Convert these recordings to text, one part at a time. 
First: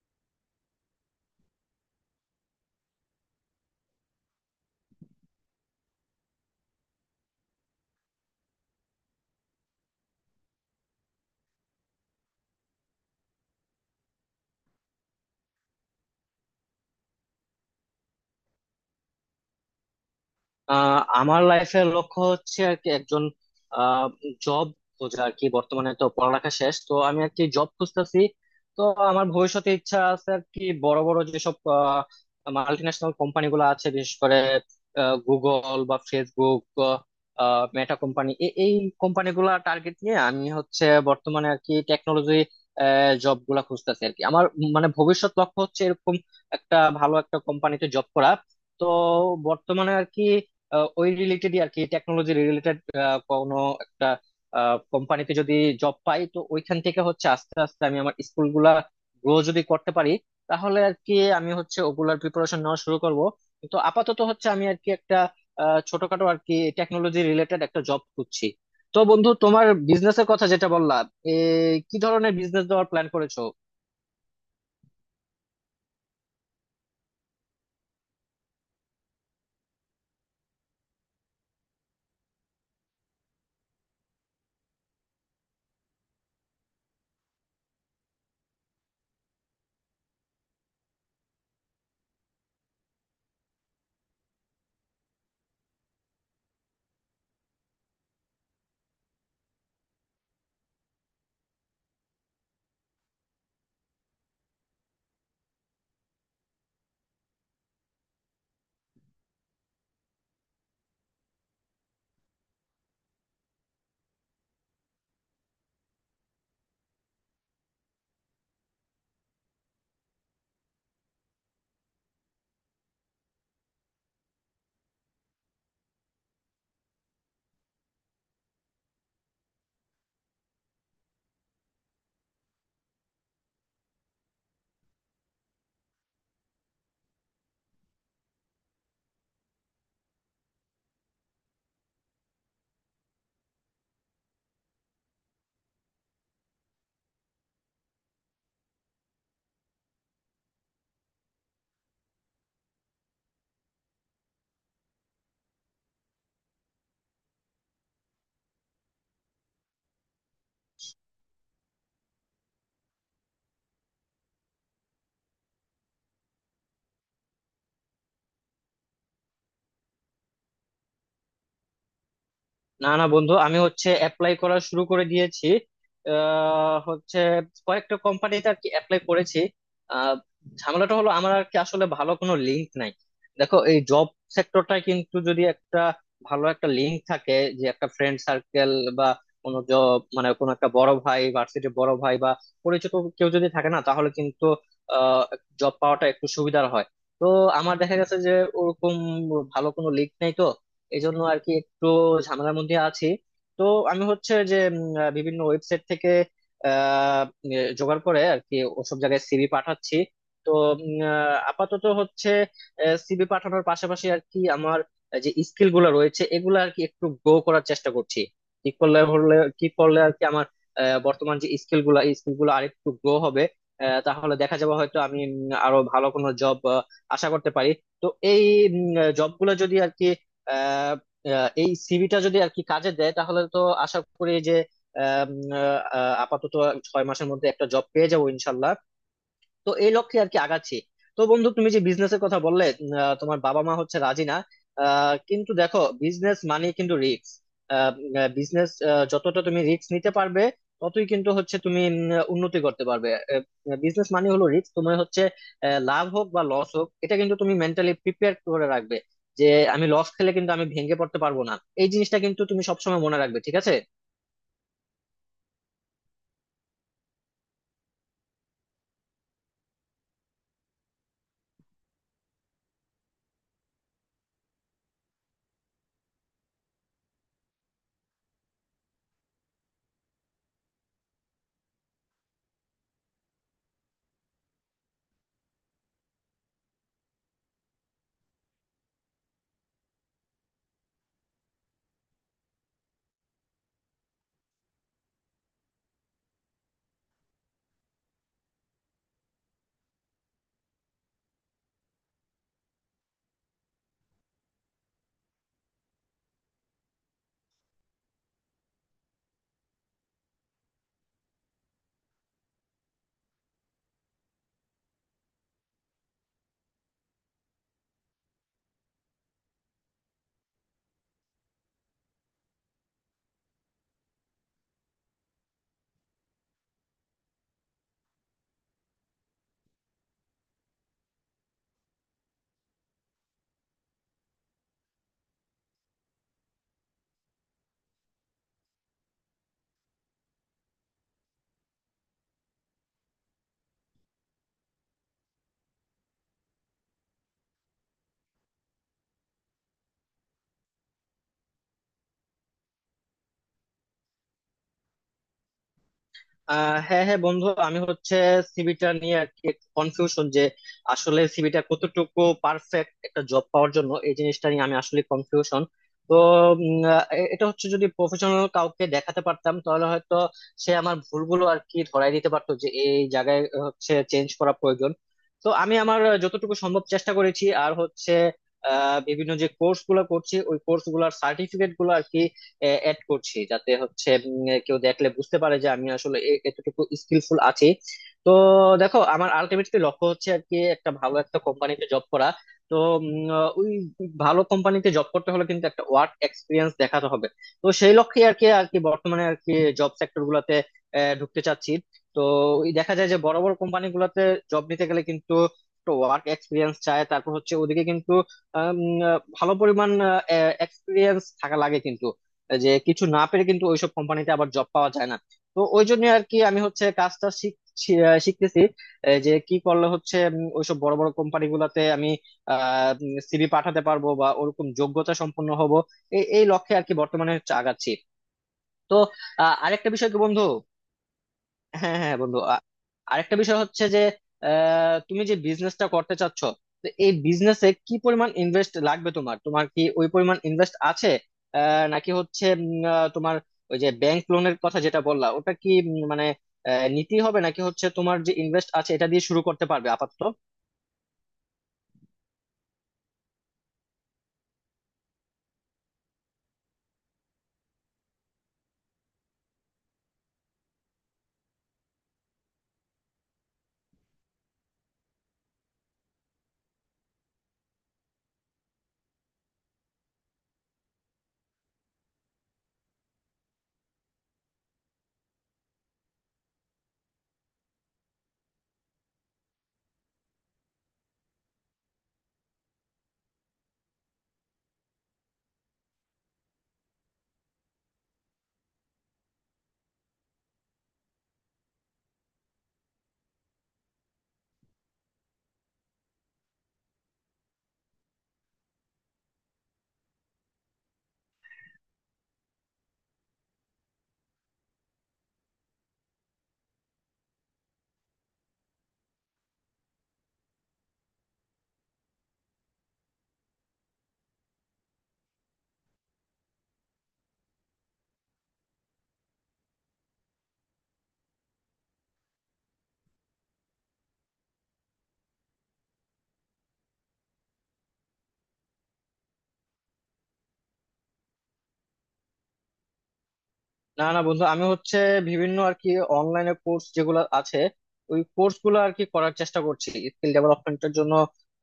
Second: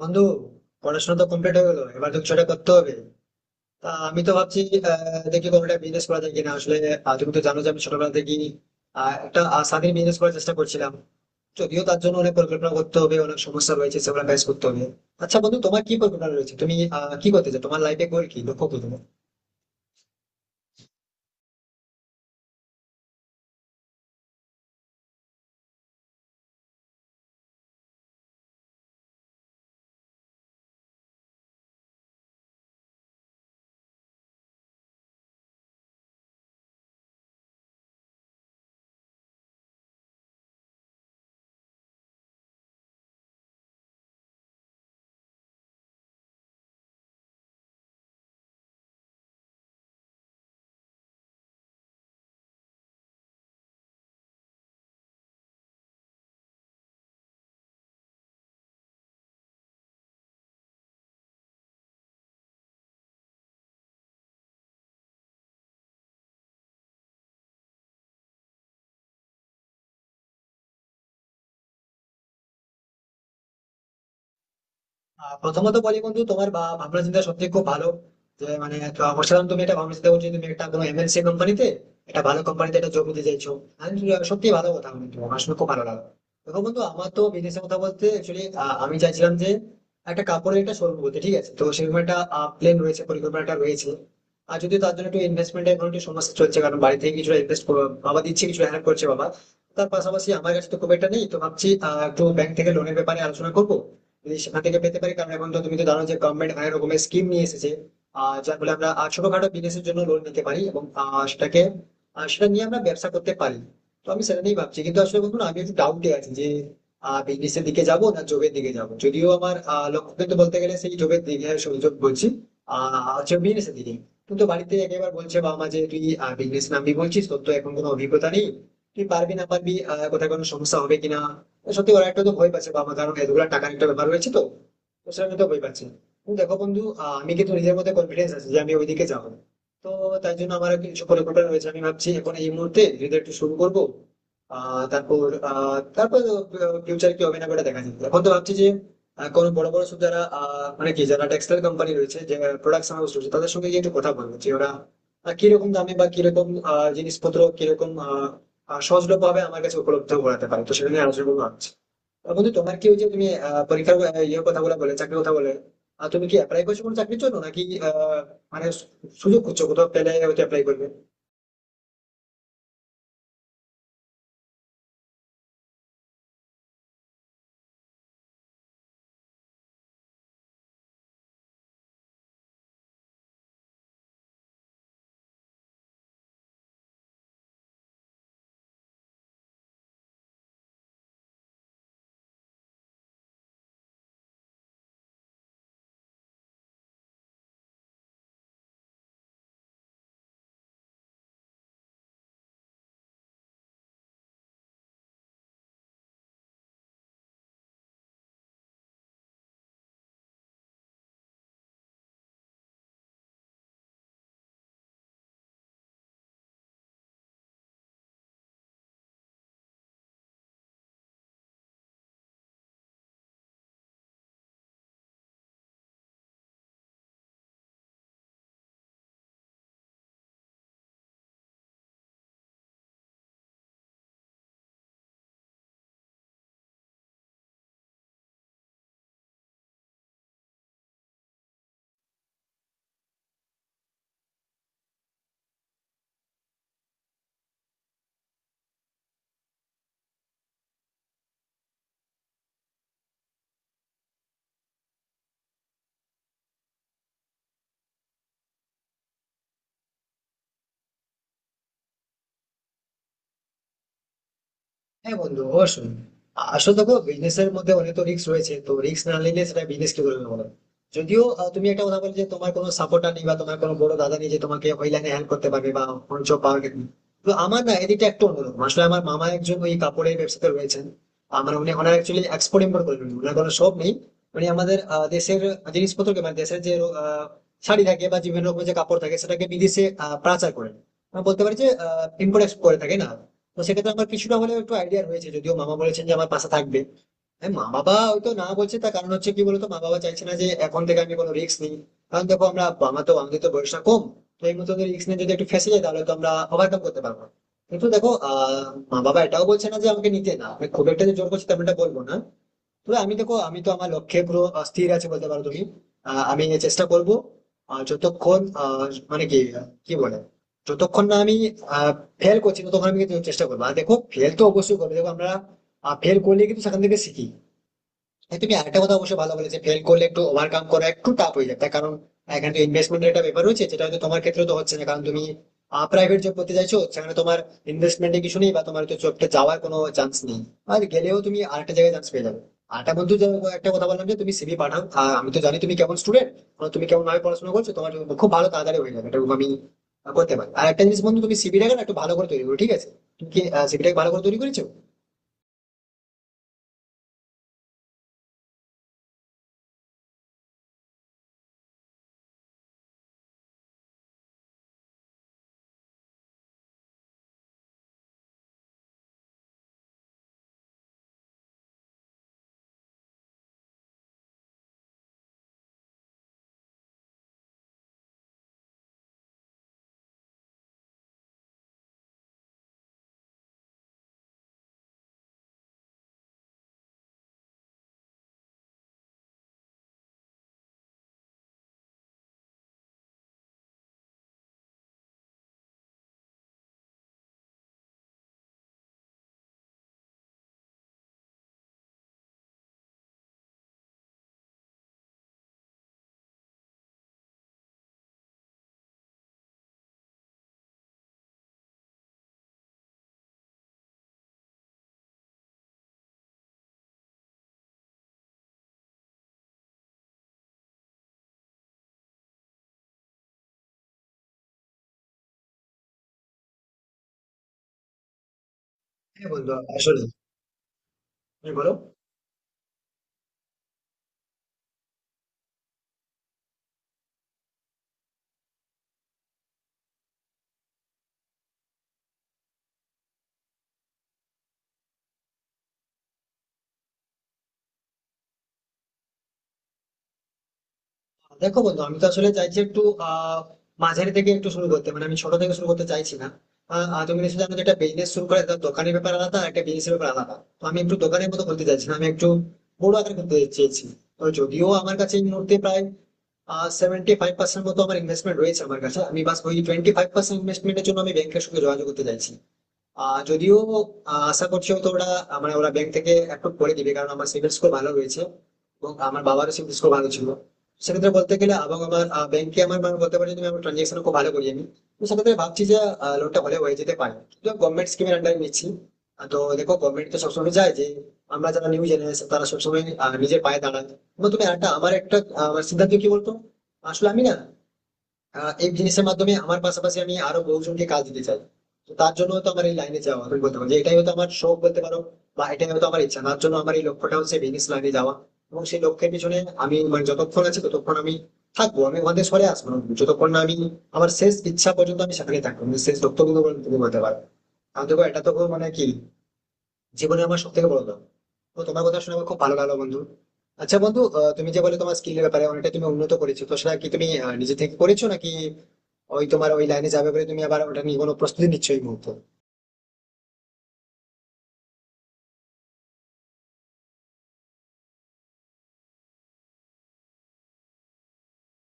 বন্ধু, পড়াশোনা তো কমপ্লিট হয়ে গেলো, এবার তো কিছু একটা করতে হবে। তা আমি তো ভাবছি দেখি কোনো একটা বিজনেস করা যায় কিনা আসলে। তুমি তো জানো যে আমি ছোটবেলা থেকেই একটা স্বাধীন বিজনেস করার চেষ্টা করছিলাম। যদিও তার জন্য অনেক পরিকল্পনা করতে হবে, অনেক সমস্যা রয়েছে সেগুলো ফেস করতে হবে। আচ্ছা বন্ধু, তোমার কি পরিকল্পনা রয়েছে? তুমি কি করতে চাও? তোমার লাইফে গোল কি, লক্ষ্য কি তোমার? আমার লাইফের লক্ষ্য হচ্ছে আর কি একজন জব খোঁজা। আর কি বর্তমানে তো পড়ালেখা শেষ, তো আমি আর কি জব খুঁজতেছি। তো আমার ভবিষ্যতে ইচ্ছা আছে আর কি বড় বড় যেসব মাল্টি ন্যাশনাল কোম্পানি গুলো আছে, বিশেষ করে গুগল বা ফেসবুক, মেটা কোম্পানি। এই কোম্পানি গুলা টার্গেট নিয়ে আমি হচ্ছে বর্তমানে আর কি টেকনোলজি জব গুলা খুঁজতেছি। আর কি আমার মানে ভবিষ্যৎ লক্ষ্য হচ্ছে এরকম একটা ভালো একটা কোম্পানিতে জব করা। তো বর্তমানে আর কি ওই রিলেটেডই আর কি টেকনোলজি রিলেটেড কোনো একটা কোম্পানিতে যদি জব পাই, তো ওইখান থেকে হচ্ছে আস্তে আস্তে আমি আমার স্কুল গুলা গ্রো যদি করতে পারি, তাহলে আর কি আমি হচ্ছে ওগুলার প্রিপারেশন নেওয়া শুরু করব। কিন্তু আপাতত হচ্ছে আমি আর কি একটা ছোটখাটো আর কি টেকনোলজি রিলেটেড একটা জব খুঁজছি। তো বন্ধু, তোমার বিজনেসের কথা যেটা বললা, এ কি ধরনের বিজনেস দেওয়ার প্ল্যান করেছো? প্রথমত বলি বন্ধু, তোমার ভাবনা চিন্তা সত্যি খুব ভালো। যে মানে তো বলছিলাম তুমি একটা ভাবনা চিন্তা করছো, তুমি একটা কোনো এমএনসি কোম্পানিতে, একটা ভালো কোম্পানিতে একটা জব নিতে চাইছো। আমি বলি, সত্যি ভালো কথা বন্ধু, আমার শুনে খুব ভালো লাগলো। দেখো বন্ধু, আমার তো বিজনেসের কথা বলতে অ্যাকচুয়ালি আমি চাইছিলাম যে একটা কাপড়ের একটা শোরুম, বলতে ঠিক আছে, তো সেরকম একটা প্ল্যান রয়েছে, পরিকল্পনাটা রয়েছে। আর যদি তার জন্য একটু ইনভেস্টমেন্টের এখন একটু সমস্যা চলছে, কারণ বাড়ি থেকে কিছু ইনভেস্ট বাবা দিচ্ছে, কিছু হেল্প করছে বাবা। তার পাশাপাশি আমার কাছে তো খুব একটা নেই, তো ভাবছি একটু ব্যাংক থেকে লোনের ব্যাপারে আলোচনা করবো, যদি সেখান থেকে পেতে পারি, কারণ এখন তো তুমি তো জানো যে গভর্নমেন্ট অনেক রকমের স্কিম নিয়ে এসেছে। যার ফলে আমরা ছোটখাটো বিজনেসের জন্য লোন নিতে পারি এবং সেটা নিয়ে আমরা ব্যবসা করতে পারি। তো আমি সেটা নিয়েই ভাবছি, কিন্তু আসলে বন্ধু না, আমি একটু ডাউটে আছি যে বিজনেসের দিকে যাব না জবের দিকে যাব। যদিও আমার লক্ষ্য কিন্তু বলতে গেলে সেই জবের দিকে, সরি, job বলছি, হচ্ছে বিজনেসের দিকে। কিন্তু বাড়িতে একেবারে বলছে বাবা মা যে তুই বিজনেস নামবি বলছিস, তোর তো এখন কোনো অভিজ্ঞতা নেই, তুই পারবি না পারবি, কোথায় কোনো সমস্যা হবে কিনা। সত্যি ওরা একটা তো ভয় পাচ্ছে বাবা, কারণ এতগুলো টাকার একটা ব্যাপার রয়েছে তো, তো সেটা তো ভয় পাচ্ছে। কিন্তু দেখো বন্ধু, আমি কিন্তু নিজের মধ্যে কনফিডেন্স আছে যে আমি ওইদিকে যাবো। তো তাই জন্য আমার কিছু পরিকল্পনা রয়েছে, আমি ভাবছি এখন এই মুহূর্তে যদি একটু শুরু করবো। আহ তারপর আহ তারপর ফিউচার কি হবে না ওটা দেখা যাবে। এখন তো ভাবছি যে কোনো বড় বড় সব যারা মানে কি যারা টেক্সটাইল কোম্পানি রয়েছে, যে প্রোডাক্টস হাউস রয়েছে, তাদের সঙ্গে গিয়ে একটু কথা বলবো যে ওরা কিরকম দামে বা কিরকম জিনিসপত্র কিরকম আহ, আহ, সহজলভ্যভাবে আমার কাছে উপলব্ধ করাতে পারে, তো সেটা নিয়ে আলোচনা করবো ভাবছি। বন্ধু তোমার কি ওই যে তুমি পরীক্ষার ইয়ে কথা বলে বলে চাকরির কথা বলে তুমি কি অ্যাপ্লাই করছো কোনো চাকরির জন্য, নাকি আহ, মানে সুযোগ খুঁজছো, কোথাও পেলে হয়তো অ্যাপ্লাই করবে? না না বন্ধু, আমি হচ্ছে অ্যাপ্লাই করা শুরু করে দিয়েছি। হচ্ছে কয়েকটা কোম্পানিতে আর কি অ্যাপ্লাই করেছি। আহ, ঝামেলাটা হলো আমার আর কি, আসলে ভালো কোনো লিঙ্ক নাই। দেখো, এই জব সেক্টরটা কিন্তু যদি একটা ভালো একটা লিঙ্ক থাকে, যে একটা ফ্রেন্ড সার্কেল বা কোনো জব মানে কোনো একটা বড় ভাই, ভার্সিটির বড় ভাই বা পরিচিত কেউ যদি থাকে না, তাহলে কিন্তু জব পাওয়াটা একটু সুবিধার হয়। তো আমার দেখা গেছে যে ওরকম ভালো কোনো লিঙ্ক নাই, তো এই জন্য আর কি একটু ঝামেলার মধ্যে আছি। তো আমি হচ্ছে যে বিভিন্ন ওয়েবসাইট থেকে আহ জোগাড় করে আর কি ওসব জায়গায় সিভি পাঠাচ্ছি। তো আপাতত হচ্ছে সিভি পাঠানোর পাশাপাশি আর কি আমার যে স্কিল গুলো রয়েছে এগুলো আর কি একটু গ্রো করার চেষ্টা করছি। কি করলে আর কি আমার বর্তমান যে স্কিল গুলো আরেকটু গ্রো হবে, তাহলে দেখা যাবে হয়তো আমি আরো ভালো কোনো জব আশা করতে পারি। তো এই জব গুলো যদি আর কি আহ, আহ, এই সিভিটা যদি আর কি কাজে দেয়, তাহলে তো আশা করি যে আম, আপাতত 6 মাসের মধ্যে একটা জব পেয়ে যাবো ইনশাল্লাহ। তো এই লক্ষ্যে আর কি আগাচ্ছি। তো বন্ধু, তুমি যে বিজনেসের কথা বললে, তোমার বাবা মা হচ্ছে রাজি না। কিন্তু দেখো, বিজনেস মানে কিন্তু রিস্ক। বিজনেস যতটা তুমি রিস্ক নিতে পারবে, ততই কিন্তু হচ্ছে তুমি উন্নতি করতে পারবে। বিজনেস মানে হলো রিস্ক। তুমি হচ্ছে লাভ হোক বা লস হোক, এটা কিন্তু তুমি মেন্টালি প্রিপেয়ার করে রাখবে যে আমি লস খেলে কিন্তু আমি ভেঙে পড়তে পারবো না। এই জিনিসটা কিন্তু তুমি সবসময় মনে রাখবে, ঠিক আছে? হ্যাঁ বন্ধু অবশ্যই। আসলে দেখো বিজনেস এর মধ্যে অনেক তো রিস্ক রয়েছে, তো রিস্ক না নিলে সেটা বিজনেস কি বলবো বলো। যদিও তুমি একটা কথা বলে যে তোমার কোনো সাপোর্টার নেই বা তোমার কোনো বড় দাদা নেই যে তোমাকে ওই লাইনে হেল্প করতে পারবে, বা কোনো জব পাওয়ার ক্ষেত্রে। তো আমার না এদিকটা একটু অন্যরকম, আসলে আমার মামা একজন ওই কাপড়ের ব্যবসাতে রয়েছেন। আমার উনি, ওনার অ্যাকচুয়ালি এক্সপোর্ট ইম্পোর্ট করেন, ওনার কোনো শপ নেই। উনি আমাদের দেশের জিনিসপত্রকে, মানে দেশের যে আ, শাড়ি থাকে বা বিভিন্ন রকমের যে কাপড় থাকে, সেটাকে বিদেশে পাচার করেন। আমরা বলতে পারি যে ইম্পোর্ট এক্সপোর্ট করে থাকে না। তো সেক্ষেত্রে আমার কিছুটা হলেও একটু আইডিয়া রয়েছে, যদিও মামা বলেছেন যে আমার পাশে থাকবে। হ্যাঁ মা বাবা হয়তো না বলছে, তার কারণ হচ্ছে কি বলতো, মা বাবা চাইছে না যে এখন থেকে আমি কোনো রিস্ক নিই। কারণ দেখো আমরা, আমার তো আমাদের তো বয়সটা কম, তো এই মতো রিস্ক নিয়ে যদি একটু ফেঁসে যায় তাহলে তো আমরা ওভারকাম করতে পারবো না। কিন্তু দেখো মা বাবা এটাও বলছে না যে আমাকে নিতে না, আমি খুব একটা যে জোর করছি তেমনটা বলবো না। তবে আমি দেখো, আমি তো আমার লক্ষ্যে পুরো স্থির আছে বলতে পারো তুমি। আমি চেষ্টা করব আহ, যতক্ষণ আহ, মানে কি কি বলে যতক্ষণ না আমি ফেল করছি ততক্ষণ আমি কিন্তু চেষ্টা করবো। আর দেখো ফেল তো অবশ্যই করবে, দেখো আমরা ফেল করলে কিন্তু সেখান থেকে শিখি। হ্যাঁ তুমি আরেকটা কথা অবশ্যই ভালো বলেছে, ফেল করলে একটু ওভারকাম করা একটু টাফ হয়ে যায়, তার কারণ এখানে তো ইনভেস্টমেন্টের একটা ব্যাপার রয়েছে, যেটা হয়তো তোমার ক্ষেত্রে তো হচ্ছে না, কারণ তুমি প্রাইভেট জব করতে চাইছো, সেখানে তোমার ইনভেস্টমেন্টে কিছু নেই, বা তোমার তো জবটা যাওয়ার কোনো চান্স নেই, আর গেলেও তুমি আরেকটা জায়গায় চান্স পেয়ে যাবে। আরেকটা বন্ধু একটা কথা বললাম যে তুমি সিভি পাঠাও, আর আমি তো জানি তুমি কেমন স্টুডেন্ট, তুমি কেমন ভাবে পড়াশোনা করছো, তোমার খুব ভালো তাড়াতাড়ি হয়ে যাবে, এটা আমি করতে পারি। আর একটা জিনিস বন্ধু, তুমি সিভিটাকে না একটু ভালো করে তৈরি করো, ঠিক আছে? তুমি কি সিভিটাকে ভালো করে তৈরি করেছো? হ্যাঁ হ্যাঁ বন্ধু, আমি হচ্ছে সিভিটা নিয়ে আর কি কনফিউশন যে, আসলে সিভিটা কতটুকু পারফেক্ট একটা জব পাওয়ার জন্য, এই জিনিসটা নিয়ে আমি আসলে কনফিউশন। তো এটা হচ্ছে, যদি প্রফেশনাল কাউকে দেখাতে পারতাম তাহলে হয়তো সে আমার ভুলগুলো আর কি ধরাই দিতে পারতো, যে এই জায়গায় হচ্ছে চেঞ্জ করা প্রয়োজন। তো আমি আমার যতটুকু সম্ভব চেষ্টা করেছি। আর হচ্ছে বিভিন্ন যে কোর্স গুলো করছি, ওই কোর্স গুলার সার্টিফিকেট গুলো আর কি অ্যাড করছি, যাতে হচ্ছে কেউ দেখলে বুঝতে পারে যে আমি আসলে এতটুকু স্কিলফুল আছি। তো দেখো, আমার আলটিমেটলি লক্ষ্য হচ্ছে আর কি একটা ভালো একটা কোম্পানিতে জব করা। তো উম, ওই ভালো কোম্পানিতে জব করতে হলে কিন্তু একটা ওয়ার্ক এক্সপিরিয়েন্স দেখাতে হবে। তো সেই লক্ষ্যে আর কি বর্তমানে আর কি জব সেক্টর গুলাতে ঢুকতে চাচ্ছি। তো ওই দেখা যায় যে বড় বড় কোম্পানি গুলাতে জব নিতে গেলে কিন্তু ওয়ার্ক এক্সপিরিয়েন্স চায়। তারপর হচ্ছে ওদিকে কিন্তু আম, ভালো পরিমাণ এক্সপিরিয়েন্স থাকা লাগে কিন্তু, যে কিছু না পেরে কিন্তু ওইসব কোম্পানিতে আবার জব পাওয়া যায় না। তো ওই জন্য আর কি আমি হচ্ছে কাজটা শিখতেছি। এ, যে কি করলে হচ্ছে ওইসব বড় বড় কোম্পানি গুলাতে আমি আহ সিভি পাঠাতে পারবো বা ওরকম যোগ্যতা সম্পন্ন হব। এই এই লক্ষ্যে আর কি বর্তমানে হচ্ছে আগাচ্ছি। তো হ্যাঁ বন্ধু আরেকটা আসলে বিষয় কি বন্ধু? তুমি বলো। হ্যাঁ হ্যাঁ বন্ধু, আরেকটা বিষয় হচ্ছে যে, তুমি যে বিজনেসটা করতে চাচ্ছ, তো এই বিজনেসে কি পরিমাণ ইনভেস্ট লাগবে? তোমার তোমার কি ওই পরিমাণ ইনভেস্ট আছে? নাকি হচ্ছে তোমার ওই যে ব্যাংক লোনের কথা যেটা বললা, ওটা কি মানে নিতেই হবে, নাকি হচ্ছে তোমার যে ইনভেস্ট আছে এটা দিয়ে শুরু করতে পারবে আপাতত? দেখো বন্ধু, আমি তো আসলে চাইছি একটু আহ মাঝারি থেকে একটু শুরু করতে, মানে আমি ছোট থেকে শুরু করতে চাইছি না। আহ, আহ, তুমি নিশ্চয়ই জানো যে একটা বিজনেস শুরু করে তার দোকানের ব্যাপার আলাদা আর একটা বিজনেসের ব্যাপার আলাদা, তো আমি একটু দোকানের মতো করতে চাইছি না, আমি একটু বড় আকারে করতে চেয়েছি। তো যদিও আমার কাছে এই মুহূর্তে প্রায় 75% মতো আমার ইনভেস্টমেন্ট রয়েছে আমার কাছে, আমি বাস ওই 25% ইনভেস্টমেন্টের জন্য আমি ব্যাংকের সঙ্গে যোগাযোগ করতে চাইছি। যদিও আশা করছি হয়তো ওরা আহ, মানে ওরা ব্যাংক থেকে অ্যাপ্রুভ করে দিবে, কারণ আমার সিবিল স্কোর ভালো রয়েছে এবং আমার বাবারও সিবিল স্কোর ভালো ছিল। সেক্ষেত্রে বলতে গেলে, এবং আমার ব্যাংকে আমার মানে বলতে পারি যে আমি আমার ট্রানজেকশন খুব ভালো করি আমি। তো সেক্ষেত্রে ভাবছি যে লোনটা হলে হয়ে যেতে পারে, কিন্তু গভর্নমেন্ট স্কিমের আন্ডারে নিচ্ছি। তো দেখো গভর্নমেন্ট তো সবসময় চায় যে আমরা যারা নিউ জেনারেশন তারা সবসময় নিজের পায়ে দাঁড়ায়। এবং তুমি একটা, আমার একটা আমার সিদ্ধান্ত কি বলতো, আসলে আমি না এই জিনিসের মাধ্যমে আমার পাশাপাশি আমি আরো বহুজনকে কাজ দিতে চাই। তো তার জন্য তো আমার এই লাইনে যাওয়া, তুমি বলতে পারো যে এটাই হয়তো আমার শখ বলতে পারো, বা এটাই হয়তো আমার ইচ্ছা, তার জন্য আমার এই লক্ষ্যটা হচ্ছে বিজনেস লাইনে যাওয়া। এবং সেই লক্ষ্যের পিছনে আমি মানে যতক্ষণ আছি ততক্ষণ আমি থাকবো, আমি ওখান থেকে সরে আসবো না, যতক্ষণ না আমি আমার শেষ ইচ্ছা পর্যন্ত আমি সেখানে থাকবো, আমি শেষ লক্ষ্য কিন্তু বলতে পারবো। আর দেখো এটা তো কোনো মানে কি জীবনে আমার সব থেকে বড় লাভ। তো তোমার কথা শুনে আমার খুব ভালো লাগলো বন্ধু। আচ্ছা বন্ধু, তুমি যে বলে তোমার স্কিলের ব্যাপারে অনেকটা তুমি উন্নত করেছো, তো সেটা কি তুমি নিজে থেকে করেছো, নাকি ওই তোমার ওই লাইনে যাবে বলে তুমি আবার ওটা নিয়ে কোনো প্রস্তুতি নিচ্ছ এই মুহূর্তে? না না বন্ধু, আমি হচ্ছে বিভিন্ন আর কি অনলাইনে কোর্স যেগুলো আছে, ওই কোর্স গুলো আর কি করার চেষ্টা করছি স্কিল ডেভেলপমেন্টের জন্য।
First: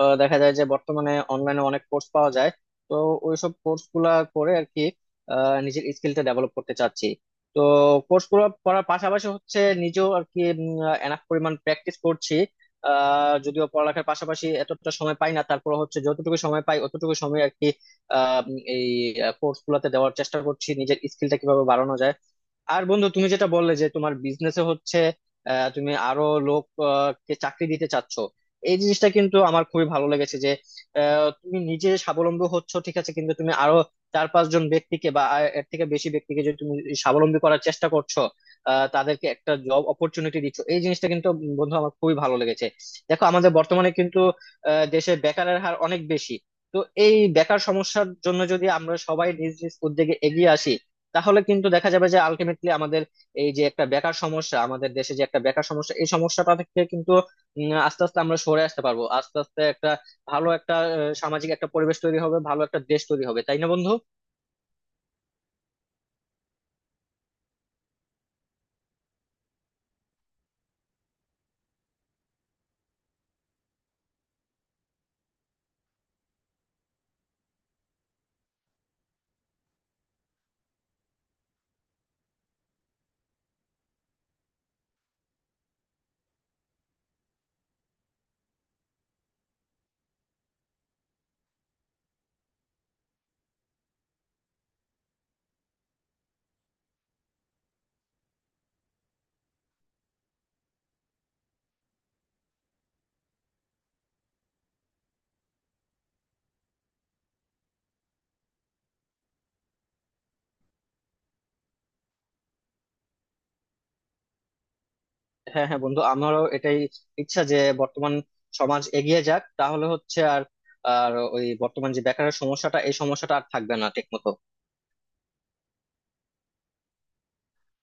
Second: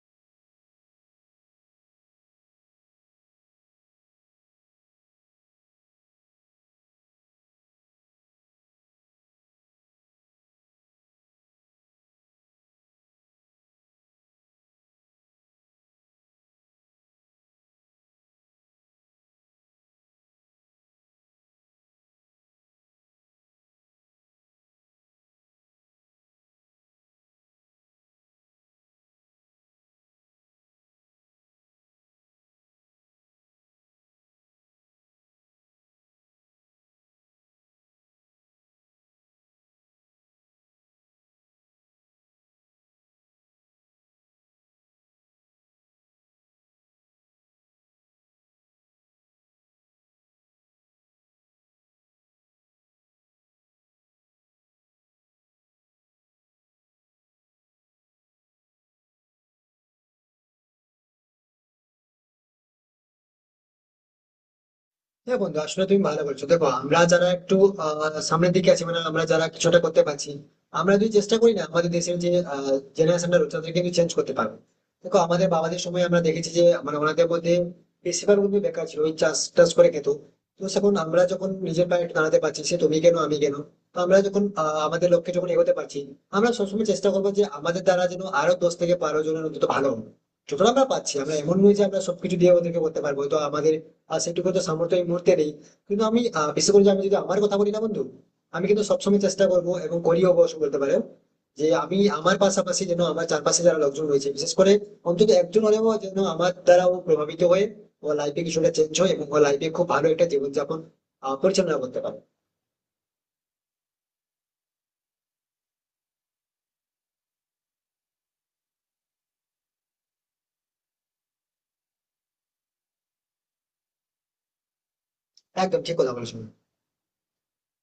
দেখা যায় যে বর্তমানে অনলাইনে অনেক কোর্স পাওয়া যায়। তো ওইসব কোর্স গুলা করে আর কি নিজের স্কিলটা ডেভেলপ করতে চাচ্ছি। তো কোর্স গুলো করার পাশাপাশি হচ্ছে নিজেও আর কি এনাফ পরিমাণ প্র্যাকটিস করছি। যদিও পড়ালেখার পাশাপাশি এতটা সময় পাই না, তারপর হচ্ছে যতটুকু সময় পাই অতটুকু সময় আর কি এই কোর্স গুলাতে দেওয়ার চেষ্টা করছি, নিজের স্কিলটা কিভাবে বাড়ানো যায়। আর বন্ধু, তুমি যেটা বললে যে তোমার বিজনেসে হচ্ছে তুমি আরো লোক কে চাকরি দিতে চাচ্ছ, এই জিনিসটা কিন্তু আমার খুবই ভালো লেগেছে। যে তুমি নিজে স্বাবলম্বী হচ্ছ ঠিক আছে, কিন্তু তুমি আরো চার পাঁচজন ব্যক্তিকে বা এর থেকে বেশি ব্যক্তিকে যদি তুমি স্বাবলম্বী করার চেষ্টা করছো, তাদেরকে একটা জব অপরচুনিটি দিচ্ছ, এই জিনিসটা কিন্তু বন্ধু আমার খুবই ভালো লেগেছে। দেখো আমাদের বর্তমানে কিন্তু দেশে বেকারের হার অনেক বেশি। তো এই বেকার সমস্যার জন্য যদি আমরা সবাই নিজ নিজ উদ্যোগে এগিয়ে আসি, তাহলে কিন্তু দেখা যাবে যে আলটিমেটলি আমাদের এই যে একটা বেকার সমস্যা, আমাদের দেশে যে একটা বেকার সমস্যা, এই সমস্যাটা থেকে কিন্তু আস্তে আস্তে আমরা সরে আসতে পারবো। আস্তে আস্তে একটা ভালো একটা সামাজিক একটা পরিবেশ তৈরি হবে, ভালো একটা দেশ তৈরি হবে, তাই না বন্ধু? হ্যাঁ বন্ধু, আসলে তুমি ভালো বলছো। দেখো আমরা যারা একটু সামনের দিকে আছি, মানে আমরা যারা কিছুটা করতে পারছি, আমরা যদি চেষ্টা করি না, আমাদের দেশের যে জেনারেশনটা রয়েছে তাদেরকে কিন্তু চেঞ্জ করতে পারবো। দেখো আমাদের বাবাদের সময় আমরা দেখেছি যে মানে ওনাদের মধ্যে বেশিরভাগ কিন্তু বেকার ছিল, ওই চাষ টাস করে খেত। তো সেখন আমরা যখন নিজের পায়ে একটু দাঁড়াতে পারছি, সে তুমি কেন আমি কেন, তো আমরা যখন আমাদের লক্ষ্যে যখন এগোতে পারছি, আমরা সবসময় চেষ্টা করবো যে আমাদের দ্বারা যেন আরো 10 থেকে 12 জনের অন্তত ভালো হবে। যতটা আমরা পাচ্ছি, আমরা এমন নয় যে আমরা সবকিছু দিয়ে ওদেরকে করতে পারবো, তো আমাদের আর সেটুকু তো সামর্থ্য এই মুহূর্তে নেই। কিন্তু আমি বিশেষ করে যে আমি যদি আমার কথা বলি না বন্ধু, আমি কিন্তু সবসময় চেষ্টা করবো এবং করিও অবশ্য বলতে পারো, যে আমি আমার পাশাপাশি যেন আমার চারপাশে যারা লোকজন রয়েছে বিশেষ করে অন্তত একজন হলেও যেন আমার দ্বারাও প্রভাবিত হয়ে ও লাইফে কিছুটা চেঞ্জ হয়, এবং ও লাইফে খুব ভালো একটা জীবনযাপন পরিচালনা করতে পারে। হ্যাঁ হ্যাঁ বন্ধু, আমারও এটাই ইচ্ছা যে বর্তমান সমাজ এগিয়ে যাক, তাহলে হচ্ছে আর আর ওই বর্তমান যে বেকারের সমস্যাটা, এই সমস্যাটা আর থাকবে না ঠিক মতো। একদম ঠিক কথা বলেছো।